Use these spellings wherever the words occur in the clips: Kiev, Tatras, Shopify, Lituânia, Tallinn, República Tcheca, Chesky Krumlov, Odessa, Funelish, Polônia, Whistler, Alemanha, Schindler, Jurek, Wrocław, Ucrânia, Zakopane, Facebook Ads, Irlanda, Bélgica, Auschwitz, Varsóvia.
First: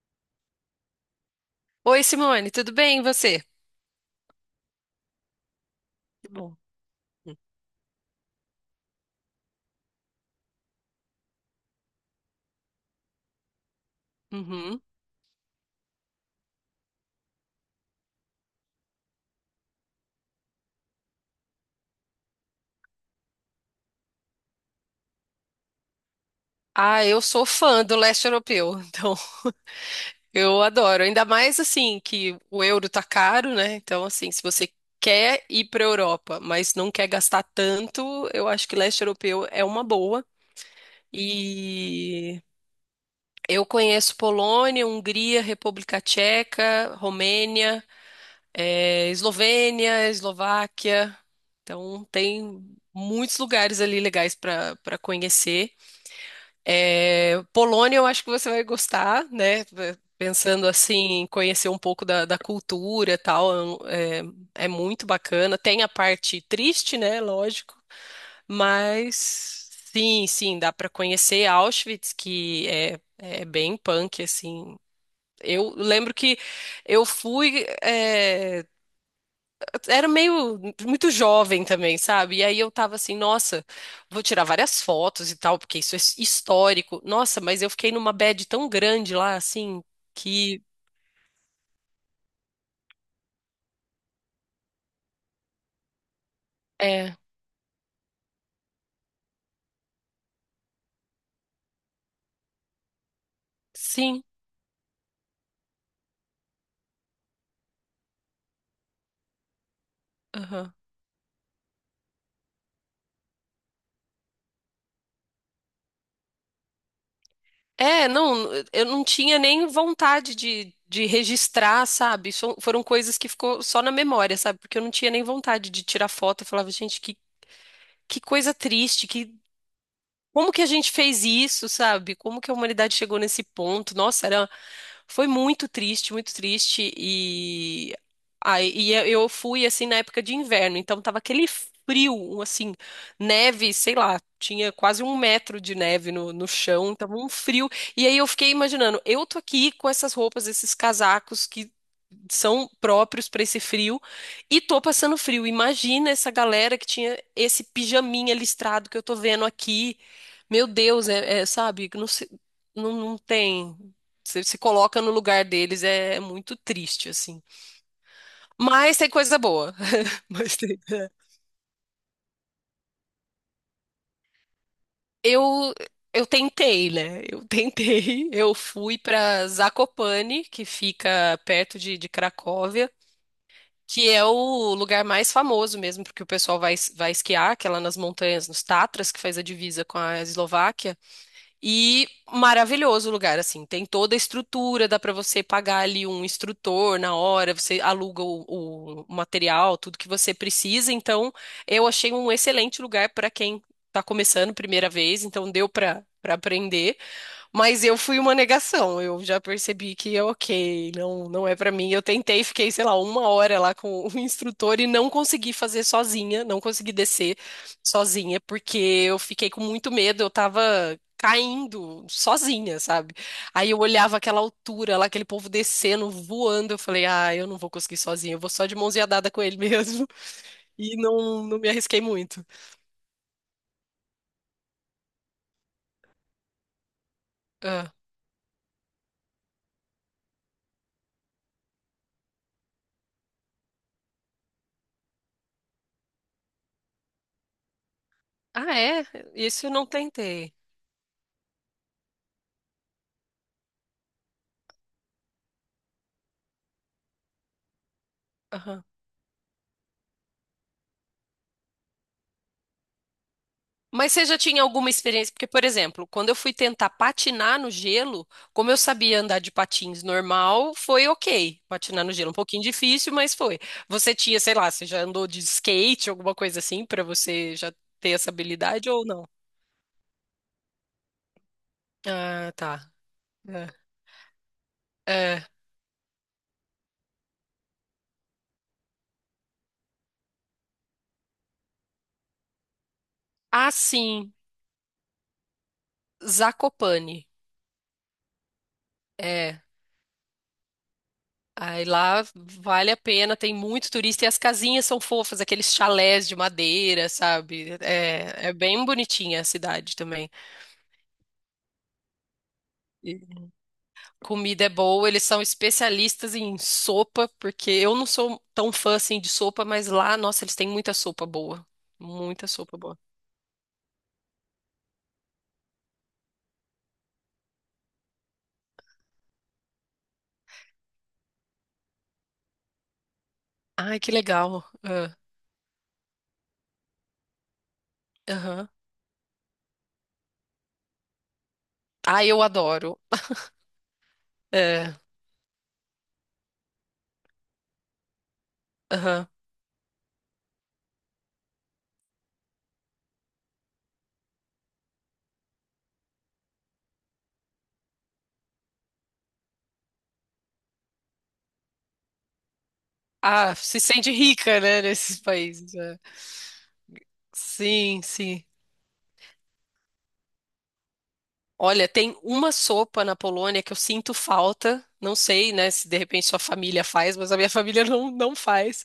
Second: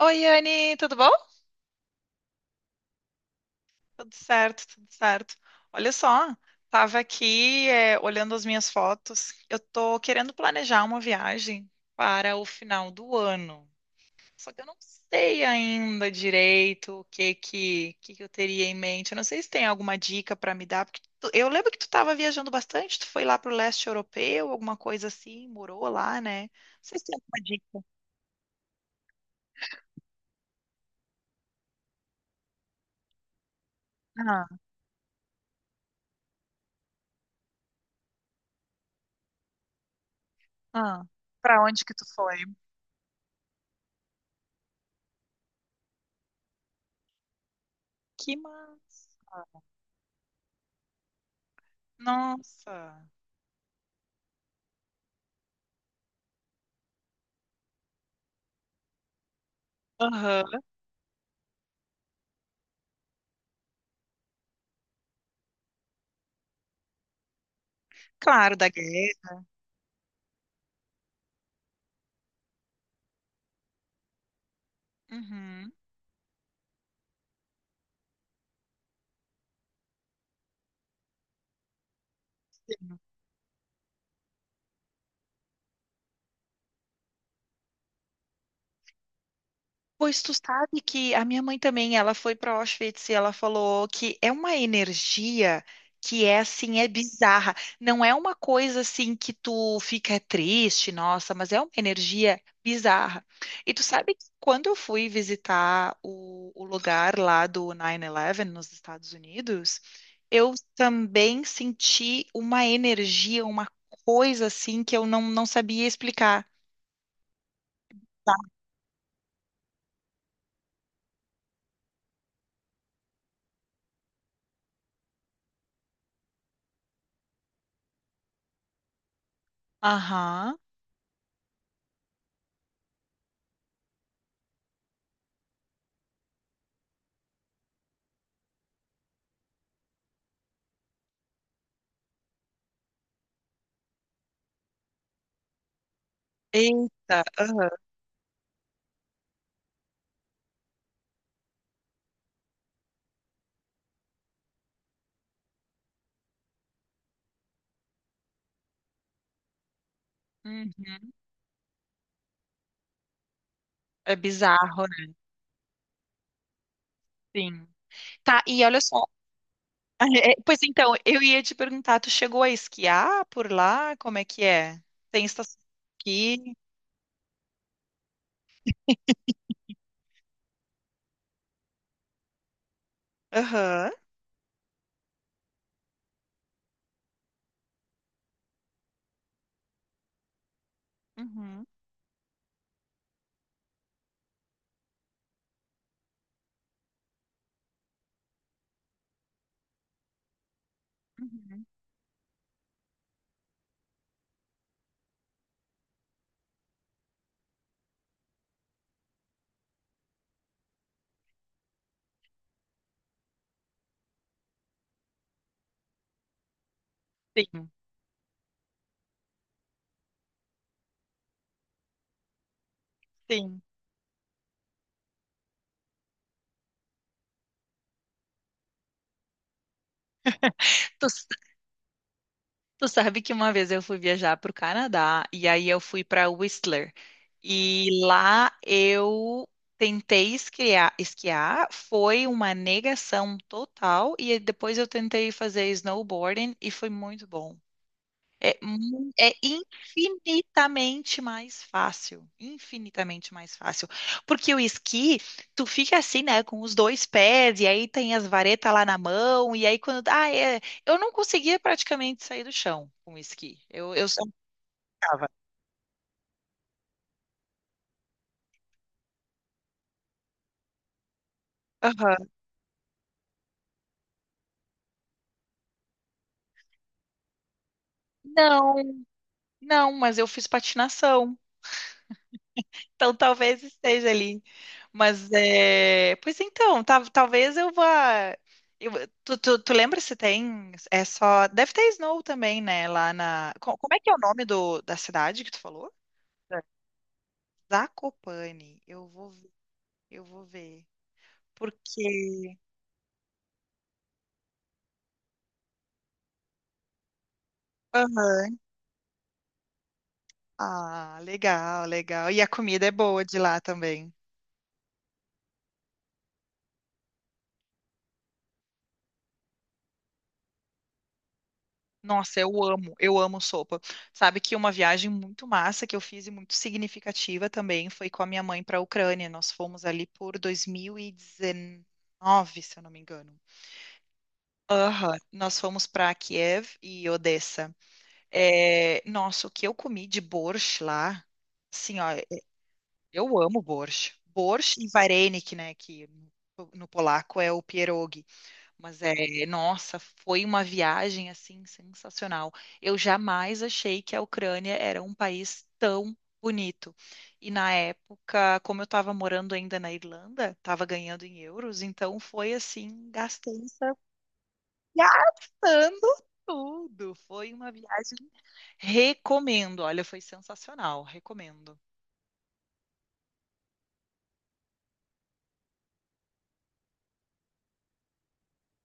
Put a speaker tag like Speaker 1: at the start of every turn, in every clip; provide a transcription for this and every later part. Speaker 1: Oi, Anne, tudo bom?
Speaker 2: Oi, Simone, tudo bem? E você?
Speaker 1: Tudo certo, tudo certo. Olha
Speaker 2: Que
Speaker 1: só,
Speaker 2: bom.
Speaker 1: tava aqui, olhando as minhas fotos. Eu tô querendo planejar uma viagem para o final do ano. Só que eu não
Speaker 2: Uhum.
Speaker 1: sei ainda direito o que que eu teria em mente. Eu não sei se tem alguma dica para me dar, porque eu lembro que tu estava viajando bastante, tu foi lá para o leste europeu, alguma coisa assim, morou lá, né? Não sei
Speaker 2: Ah,
Speaker 1: se tem
Speaker 2: eu
Speaker 1: alguma
Speaker 2: sou fã
Speaker 1: dica.
Speaker 2: do leste europeu, então eu adoro. Ainda mais assim que o euro tá caro, né? Então, assim, se
Speaker 1: Ah,
Speaker 2: você quer ir para Europa, mas não quer gastar tanto, eu acho que leste europeu é uma boa.
Speaker 1: ah. Para onde que tu foi?
Speaker 2: E eu conheço Polônia, Hungria, República Tcheca, Romênia,
Speaker 1: Que massa!
Speaker 2: Eslovênia, Eslováquia. Então, tem
Speaker 1: Nossa!
Speaker 2: muitos lugares ali legais para conhecer. É, Polônia, eu acho que você vai gostar, né?
Speaker 1: Aham.
Speaker 2: Pensando assim, em conhecer um pouco da cultura e tal, é muito bacana. Tem a parte triste, né? Lógico,
Speaker 1: Claro, da guerra.
Speaker 2: mas sim, sim, dá para conhecer Auschwitz, que é bem punk, assim. Eu
Speaker 1: Uhum.
Speaker 2: lembro que eu fui, era meio muito jovem também, sabe? E aí eu tava assim, nossa, vou tirar várias fotos e tal, porque isso é histórico. Nossa, mas eu fiquei numa bad tão grande lá, assim,
Speaker 1: Pois tu
Speaker 2: que
Speaker 1: sabe que a minha mãe também, ela foi para Auschwitz e ela falou que é uma energia que é assim, é
Speaker 2: é,
Speaker 1: bizarra. Não é uma coisa assim que tu fica triste, nossa, mas é uma energia bizarra. E tu sabe
Speaker 2: sim,
Speaker 1: que quando eu fui visitar o lugar lá do 9/11 nos Estados Unidos, eu
Speaker 2: aham.
Speaker 1: também senti uma energia, uma coisa assim que eu não sabia explicar.
Speaker 2: É, não, eu não tinha nem vontade de registrar, sabe? Foram coisas que ficou só na memória, sabe? Porque eu não tinha nem vontade de tirar foto. Eu falava, gente, que coisa triste, que. Como
Speaker 1: Aham.
Speaker 2: que a gente fez isso, sabe? Como que a humanidade chegou nesse ponto? Nossa, foi muito triste, muito triste. E aí, eu fui assim na época de inverno, então tava aquele frio, assim, neve, sei lá, tinha quase 1 metro de neve no chão, tava
Speaker 1: Eita,
Speaker 2: um
Speaker 1: aham.
Speaker 2: frio. E aí eu fiquei imaginando, eu tô aqui com essas roupas, esses casacos que são próprios para esse frio e tô passando frio. Imagina essa galera que tinha esse pijaminha listrado que eu tô vendo aqui. Meu Deus,
Speaker 1: Uhum.
Speaker 2: sabe, não, não, não tem.
Speaker 1: É
Speaker 2: Você se
Speaker 1: bizarro,
Speaker 2: coloca no
Speaker 1: né?
Speaker 2: lugar deles, é muito triste, assim.
Speaker 1: Sim. Tá, e olha
Speaker 2: Mas
Speaker 1: só.
Speaker 2: tem coisa boa. Mas
Speaker 1: Pois
Speaker 2: tem-
Speaker 1: então,
Speaker 2: é.
Speaker 1: eu ia te perguntar, tu chegou a esquiar por lá? Como é que é? Tem estação
Speaker 2: Eu,
Speaker 1: de
Speaker 2: eu
Speaker 1: esqui?
Speaker 2: tentei, né? Eu tentei. Eu fui para Zakopane, que fica perto de Cracóvia,
Speaker 1: Aham.
Speaker 2: que é o lugar mais famoso mesmo, porque o pessoal vai esquiar, que é lá nas montanhas, nos Tatras, que faz a divisa com a Eslováquia.
Speaker 1: Uhum.
Speaker 2: E maravilhoso o lugar, assim, tem toda a estrutura, dá para você pagar ali um instrutor na hora, você aluga o material, tudo que você precisa. Então,
Speaker 1: Uhum.
Speaker 2: eu achei um excelente lugar para quem está começando primeira vez, então deu para aprender. Mas eu fui uma negação. Eu já percebi que, é ok, não, não é pra mim. Eu tentei, fiquei, sei lá, 1 hora lá com o instrutor e não consegui fazer sozinha, não consegui descer
Speaker 1: Sim,
Speaker 2: sozinha, porque eu fiquei com muito medo. Eu tava caindo sozinha, sabe?
Speaker 1: sim.
Speaker 2: Aí eu olhava aquela altura lá, aquele povo descendo, voando. Eu falei, ah, eu não vou conseguir sozinha. Eu vou só de mãozinha dada com ele mesmo. E não, não me arrisquei muito.
Speaker 1: Tu sabe que uma vez eu fui viajar para o Canadá e aí eu fui para Whistler. E
Speaker 2: Ah,
Speaker 1: lá eu tentei esquiar, foi uma negação total. E depois eu tentei fazer snowboarding e foi muito bom. É,
Speaker 2: ah, é?
Speaker 1: é
Speaker 2: Isso eu não tentei.
Speaker 1: infinitamente mais fácil, infinitamente mais fácil. Porque o esqui, tu fica assim, né, com os dois pés, e aí tem as varetas lá na mão, e aí quando. Ah, é. Eu não conseguia praticamente sair do chão com o esqui. Eu
Speaker 2: Mas
Speaker 1: só
Speaker 2: você já tinha alguma
Speaker 1: ficava.
Speaker 2: experiência? Porque, por exemplo, quando eu fui tentar patinar no gelo, como eu sabia andar de patins normal, foi ok. Patinar no
Speaker 1: Aham.
Speaker 2: gelo, um pouquinho difícil, mas foi. Você tinha, sei lá, você já andou de skate, alguma coisa assim, pra você já ter essa
Speaker 1: Não,
Speaker 2: habilidade ou não?
Speaker 1: não, mas eu fiz patinação.
Speaker 2: Ah, tá.
Speaker 1: Então talvez esteja ali. Mas
Speaker 2: É. É.
Speaker 1: é, pois então, talvez eu vá. eu- tu lembra se tem? É só. Deve ter Snow também, né?
Speaker 2: Ah,
Speaker 1: Como é que é o
Speaker 2: sim.
Speaker 1: nome do, da cidade que tu falou? É.
Speaker 2: Zakopane.
Speaker 1: Zakopane.
Speaker 2: É.
Speaker 1: Eu vou ver.
Speaker 2: Aí lá
Speaker 1: Porque.
Speaker 2: vale a pena, tem muito turista e as casinhas são fofas, aqueles chalés de madeira, sabe? É, é
Speaker 1: Aham.
Speaker 2: bem bonitinha a cidade também.
Speaker 1: Ah, legal, legal. E a comida é boa de lá também.
Speaker 2: Comida é boa, eles são especialistas em sopa, porque eu não sou tão fã assim de sopa, mas lá, nossa, eles têm muita sopa boa.
Speaker 1: Nossa,
Speaker 2: Muita sopa boa.
Speaker 1: eu amo sopa. Sabe que uma viagem muito massa que eu fiz e muito significativa também foi com a minha mãe para a Ucrânia. Nós fomos ali por 2019, se eu não me engano.
Speaker 2: Ai, que legal.
Speaker 1: Aham,
Speaker 2: Ah.
Speaker 1: nós fomos para Kiev e Odessa.
Speaker 2: Aham.
Speaker 1: É, nossa, o que eu comi de borscht lá, assim, ó,
Speaker 2: Ah, eu adoro.
Speaker 1: eu amo borscht. Borscht e
Speaker 2: É,
Speaker 1: varenik, né, que no polaco é o pierogi. Mas
Speaker 2: aham.
Speaker 1: é, nossa, foi uma viagem assim sensacional. Eu jamais achei que a Ucrânia era um país tão bonito. E na época, como eu estava morando ainda na Irlanda, estava ganhando em euros, então foi assim,
Speaker 2: Ah, se
Speaker 1: gastança,
Speaker 2: sente rica, né, nesses países. É.
Speaker 1: gastando tudo. Foi uma
Speaker 2: Sim,
Speaker 1: viagem.
Speaker 2: sim.
Speaker 1: Recomendo, olha, foi sensacional, recomendo.
Speaker 2: Olha, tem uma sopa na Polônia que eu sinto falta. Não sei, né, se de repente sua família faz, mas a minha família não, não faz.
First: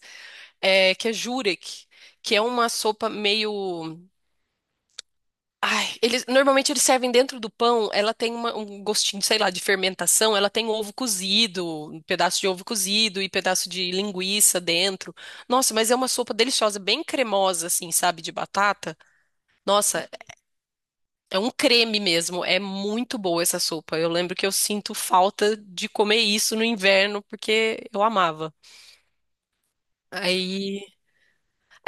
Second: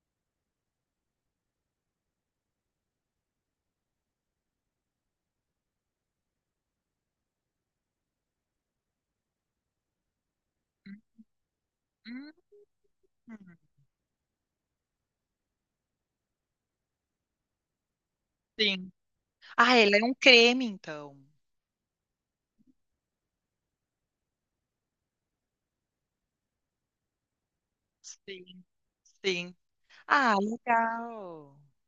Speaker 2: É, que é Jurek, que é uma sopa meio. Ai, eles normalmente eles servem dentro do pão. Ela tem um gostinho, sei lá, de fermentação. Ela tem um ovo cozido, um
Speaker 1: Hum,
Speaker 2: pedaço de ovo cozido e pedaço de linguiça dentro. Nossa, mas é uma sopa deliciosa, bem cremosa, assim, sabe, de
Speaker 1: sim.
Speaker 2: batata.
Speaker 1: Ah, ele é
Speaker 2: Nossa,
Speaker 1: um creme, então.
Speaker 2: é um creme mesmo. É muito boa essa sopa. Eu lembro que eu sinto falta de comer isso no inverno porque eu amava.
Speaker 1: Sim, sim. Ah,
Speaker 2: Aí,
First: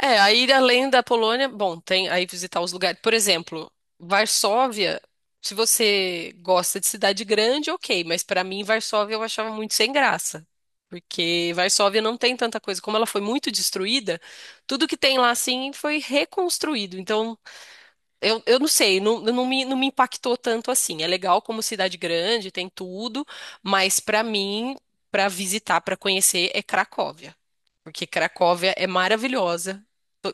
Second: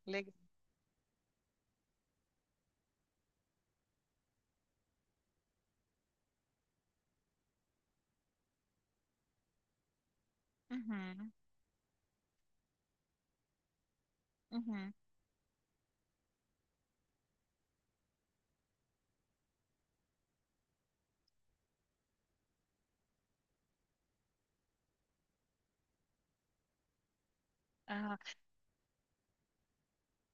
Speaker 2: é,
Speaker 1: legal.
Speaker 2: aí além da Polônia, bom, tem aí visitar os lugares. Por exemplo, Varsóvia, se você gosta de cidade grande, ok, mas pra mim Varsóvia eu achava muito sem graça.
Speaker 1: Uhum,
Speaker 2: Porque Varsóvia não tem tanta coisa. Como ela foi muito destruída, tudo
Speaker 1: uhum.
Speaker 2: que tem lá assim foi reconstruído. Então, eu não sei, não, não me, não me impactou tanto assim. É legal como cidade grande, tem tudo, mas pra mim, pra visitar, pra conhecer, é Cracóvia. Porque
Speaker 1: Ah,
Speaker 2: Cracóvia é maravilhosa,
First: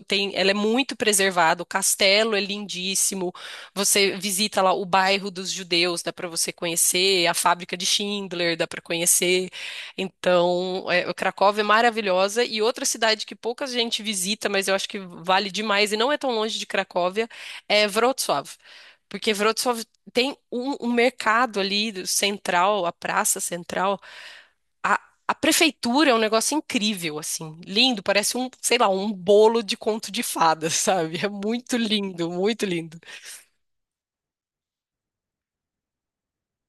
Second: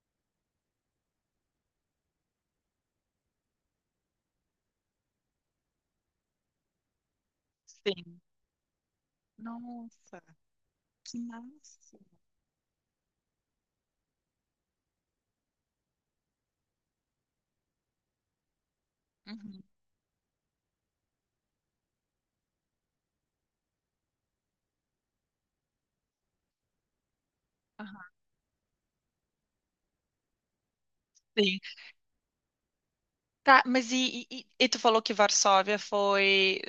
Speaker 2: tem, ela é muito preservada, o castelo é lindíssimo. Você visita lá o bairro dos judeus, dá para você conhecer, a fábrica de
Speaker 1: sim.
Speaker 2: Schindler dá para conhecer.
Speaker 1: Nossa,
Speaker 2: Então, é, o
Speaker 1: que
Speaker 2: Cracóvia é
Speaker 1: massa.
Speaker 2: maravilhosa e outra cidade que pouca gente visita, mas eu acho que vale demais e não é tão longe de Cracóvia, é Wrocław. Porque
Speaker 1: Uhum,
Speaker 2: Wrocław tem um, um mercado ali do- central, a praça central, a, a prefeitura é um negócio incrível, assim, lindo,
Speaker 1: aham,
Speaker 2: parece um, sei lá, um bolo de conto de fadas, sabe? É
Speaker 1: sim.
Speaker 2: muito lindo, muito lindo.
Speaker 1: Tá, mas e tu falou que Varsóvia foi.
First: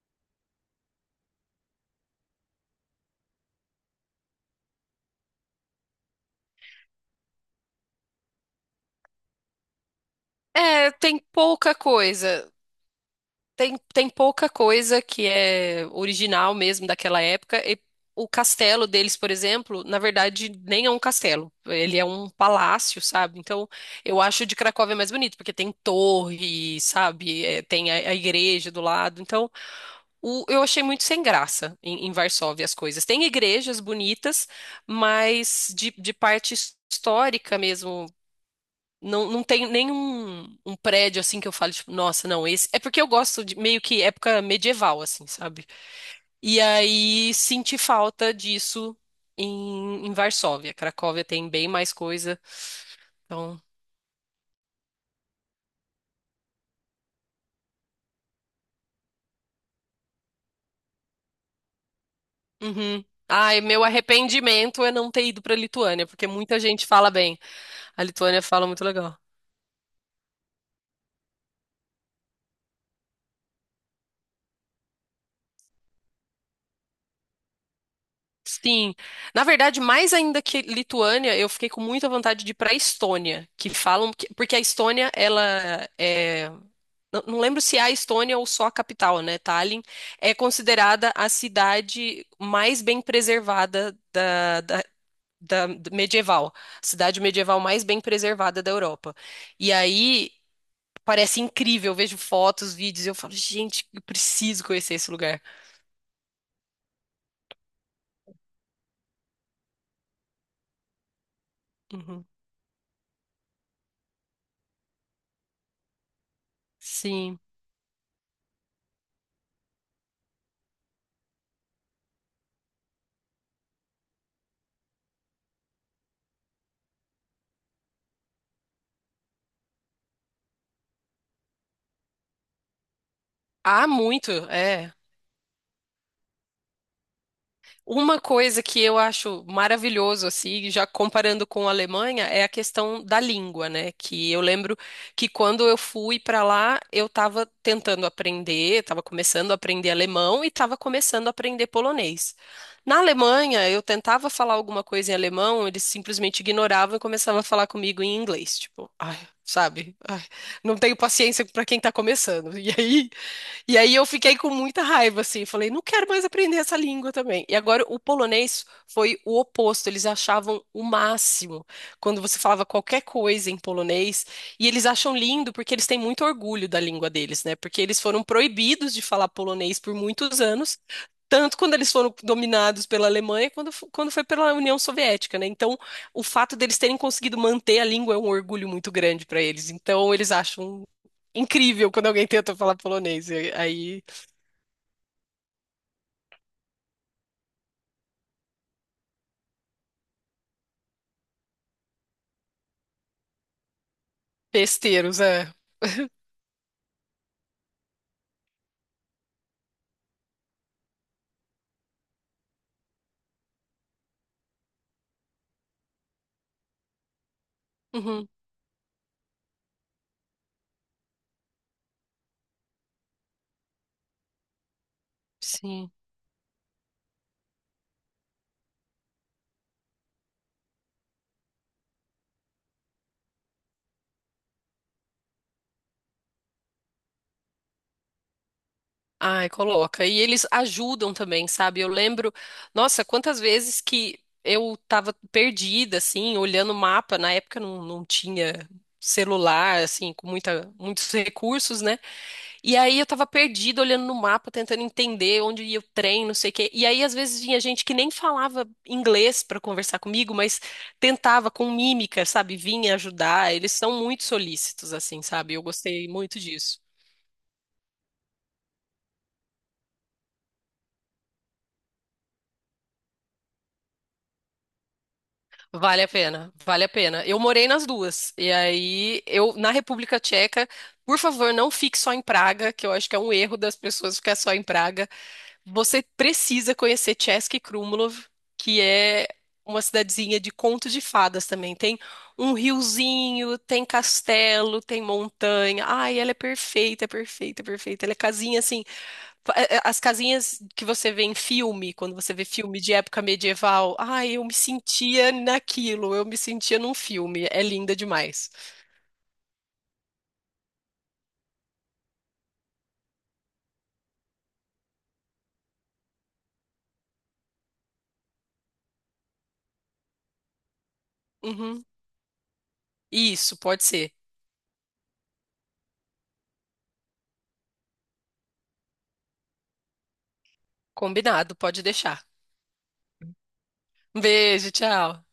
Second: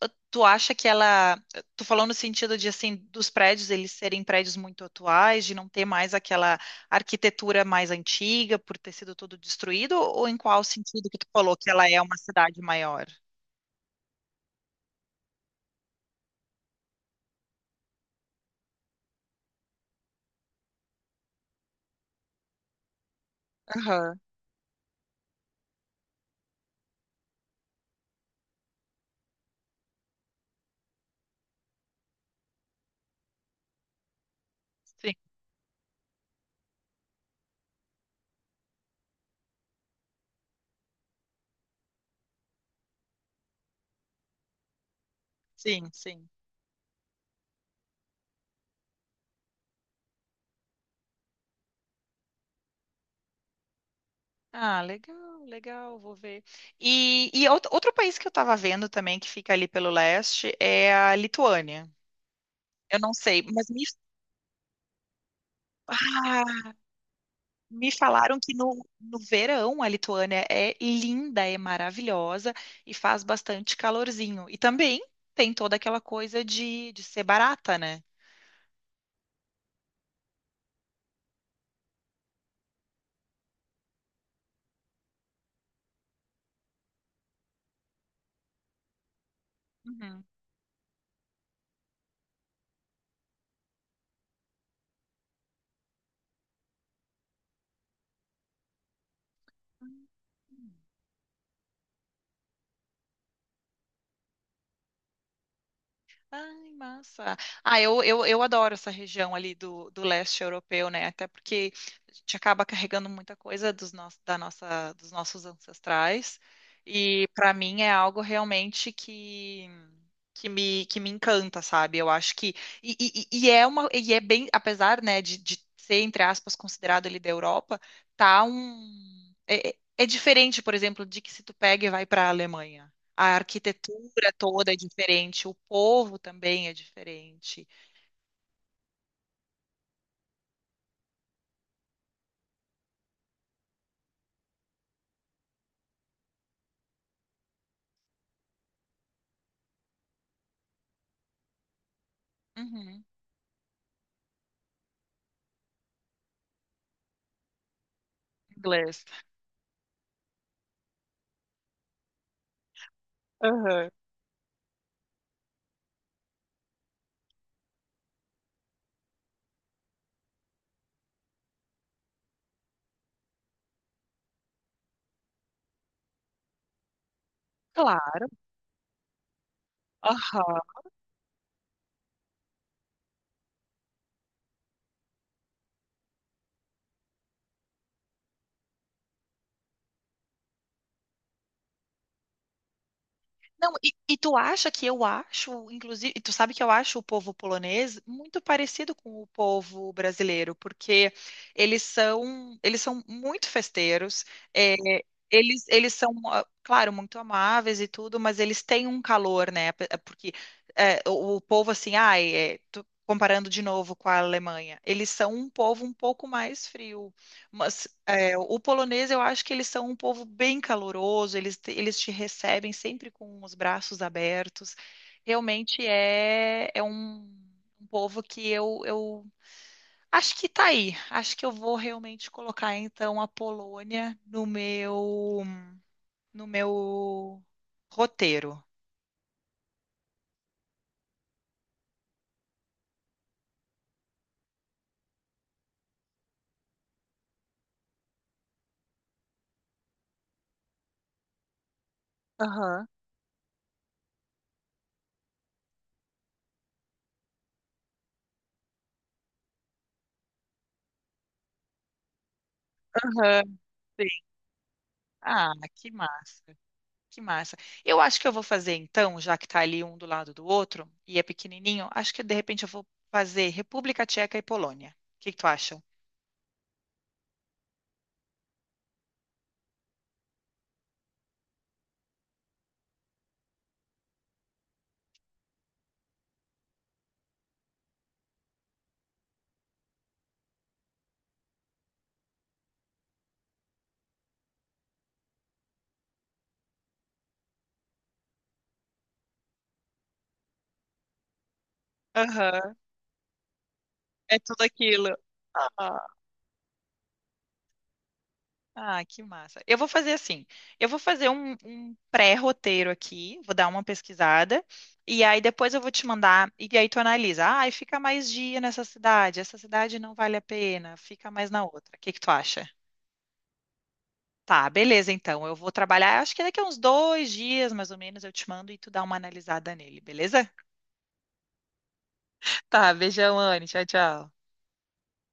Speaker 1: Tu acha que ela. Tu falou no sentido de, assim, dos prédios eles serem prédios muito atuais, de não ter mais aquela arquitetura mais antiga por ter sido tudo destruído, ou em qual
Speaker 2: É,
Speaker 1: sentido que
Speaker 2: tem
Speaker 1: tu falou que
Speaker 2: pouca
Speaker 1: ela é uma
Speaker 2: coisa,
Speaker 1: cidade maior?
Speaker 2: tem, tem pouca coisa que é original mesmo daquela época. E o castelo deles, por exemplo, na verdade, nem é um castelo, ele é um palácio, sabe? Então,
Speaker 1: Aham,
Speaker 2: eu acho o de Cracóvia mais bonito, porque tem torre, sabe? É, tem a igreja do lado, então. Eu achei muito sem graça em Varsóvia as coisas. Tem igrejas bonitas,
Speaker 1: Sim,
Speaker 2: mas de parte histórica mesmo. Não, não tem nenhum um prédio assim que eu falo, tipo, nossa, não, esse. É porque eu gosto de meio que época medieval, assim, sabe?
Speaker 1: sim, sim.
Speaker 2: E aí senti falta disso em Varsóvia. Cracóvia tem bem mais coisa. Então.
Speaker 1: Ah, legal, legal, vou ver. E, outro país que eu estava vendo também, que fica ali pelo leste, é a Lituânia. Eu
Speaker 2: Uhum.
Speaker 1: não sei,
Speaker 2: Ai, meu arrependimento é não ter ido pra Lituânia, porque muita
Speaker 1: ah,
Speaker 2: gente fala bem.
Speaker 1: me
Speaker 2: A
Speaker 1: falaram
Speaker 2: Lituânia
Speaker 1: que
Speaker 2: fala muito legal.
Speaker 1: no verão a Lituânia é linda, é maravilhosa e faz bastante calorzinho. E também tem toda aquela coisa de ser barata, né?
Speaker 2: Sim. Na verdade, mais ainda que Lituânia, eu fiquei com muita vontade de ir para Estônia, que falam que- porque a Estônia, ela é. Não não lembro se é a Estônia ou só a capital, né? Tallinn
Speaker 1: Uhum.
Speaker 2: é considerada a cidade mais bem preservada da do medieval, cidade medieval mais bem preservada da Europa. E aí parece incrível, eu vejo fotos, vídeos, e eu falo, gente, eu preciso conhecer esse lugar.
Speaker 1: Ai, massa. Ah, eu adoro essa região ali do leste europeu, né? Até porque a
Speaker 2: Uhum.
Speaker 1: gente acaba carregando muita coisa dos nossos ancestrais. E
Speaker 2: Sim.
Speaker 1: para mim é algo realmente que me encanta, sabe? Eu acho que. E é uma, e é bem, apesar, né, de ser, entre aspas, considerado ali da Europa, tá um. É é diferente, por exemplo, de que se tu pega e vai para a Alemanha. A
Speaker 2: Há muito,
Speaker 1: arquitetura toda é
Speaker 2: é.
Speaker 1: diferente, o povo também é diferente.
Speaker 2: Uma coisa que eu acho maravilhoso, assim, já comparando com a Alemanha, é a questão da língua, né? Que eu lembro que quando eu fui para lá, eu estava tentando aprender, estava começando a aprender alemão e estava começando a aprender polonês. Na
Speaker 1: Uhum.
Speaker 2: Alemanha, eu tentava falar alguma coisa em alemão, eles simplesmente ignoravam e começavam a falar comigo em inglês. Tipo,
Speaker 1: Inglês.
Speaker 2: ai, sabe? Ai, não tenho paciência para quem está começando. E aí. E
Speaker 1: Aham.
Speaker 2: aí eu fiquei com muita raiva, assim, falei, não quero mais aprender essa língua também. E agora o polonês foi o oposto, eles achavam o máximo quando você falava qualquer coisa em polonês, e eles acham lindo porque eles têm muito orgulho da língua deles, né? Porque eles foram
Speaker 1: Claro.
Speaker 2: proibidos de falar polonês por muitos
Speaker 1: Aham.
Speaker 2: anos. Tanto quando eles foram dominados pela Alemanha, quando foi pela União Soviética, né? Então, o fato deles terem conseguido manter a língua é um orgulho muito grande para eles. Então, eles acham incrível quando alguém tenta falar polonês. E
Speaker 1: Não, e,
Speaker 2: aí,
Speaker 1: e tu acha que eu acho, inclusive, e tu sabe que eu acho o povo polonês muito parecido com o povo brasileiro, porque eles são muito festeiros, é,
Speaker 2: besteiros, é.
Speaker 1: eles são, ah, claro, muito amáveis e tudo, mas eles têm um calor, né? Porque é, o povo, assim, ai, é, comparando de novo com a Alemanha, eles são um povo um pouco mais frio, mas
Speaker 2: Uhum,
Speaker 1: é, o polonês, eu acho que eles são um povo bem caloroso, eles te recebem sempre com os braços abertos. Realmente
Speaker 2: sim.
Speaker 1: é, é um, um povo que eu acho que tá aí. Acho que eu vou realmente colocar então a Polônia no meu, no meu roteiro.
Speaker 2: Ai, coloca. E eles ajudam também, sabe? Eu lembro, nossa, quantas vezes que eu tava perdida, assim, olhando o mapa. Na época não, não tinha celular, assim, com muitos recursos, né? E
Speaker 1: Aham,
Speaker 2: aí eu tava perdida olhando no mapa, tentando entender onde ia o trem, não sei o quê. E aí às vezes vinha gente que nem falava inglês pra conversar comigo, mas tentava com mímica, sabe? Vinha
Speaker 1: aham.
Speaker 2: ajudar. Eles são
Speaker 1: Sim.
Speaker 2: muito solícitos, assim,
Speaker 1: Ah,
Speaker 2: sabe? Eu
Speaker 1: que
Speaker 2: gostei muito
Speaker 1: massa.
Speaker 2: disso.
Speaker 1: Que massa. Eu acho que eu vou fazer então, já que tá ali um do lado do outro e é pequenininho, acho que de repente eu vou fazer República Tcheca e Polônia. O que que tu acha?
Speaker 2: Vale a pena, vale a pena. Eu morei nas duas. E aí eu na República Tcheca, por favor, não fique só em Praga, que eu acho que é um erro das pessoas ficar só em Praga. Você precisa conhecer Chesky Krumlov, que é uma cidadezinha de conto de fadas também. Tem um riozinho, tem castelo, tem montanha. Ai, ela é perfeita, perfeita, perfeita. Ela é casinha assim, as casinhas que você vê em filme, quando você vê
Speaker 1: Aham,
Speaker 2: filme de época medieval. Ai,
Speaker 1: é
Speaker 2: eu me
Speaker 1: tudo aquilo.
Speaker 2: sentia
Speaker 1: Ah,
Speaker 2: naquilo, eu me sentia num filme. É linda demais.
Speaker 1: ah, que massa. Eu vou fazer assim. Eu vou fazer um, um pré-roteiro aqui, vou dar uma pesquisada, e aí depois eu vou te mandar, e aí tu analisa. Ah, fica mais dia nessa cidade, essa cidade não vale a pena, fica mais na
Speaker 2: Uhum.
Speaker 1: outra. O que que tu acha?
Speaker 2: Isso, pode ser.
Speaker 1: Tá, beleza, então. Eu vou trabalhar, acho que daqui a uns dois dias, mais ou menos, eu te mando e tu dá uma analisada nele, beleza?
Speaker 2: Combinado, pode deixar.
Speaker 1: Tá, beijão, Anne. Tchau,
Speaker 2: Um
Speaker 1: tchau.
Speaker 2: beijo, tchau.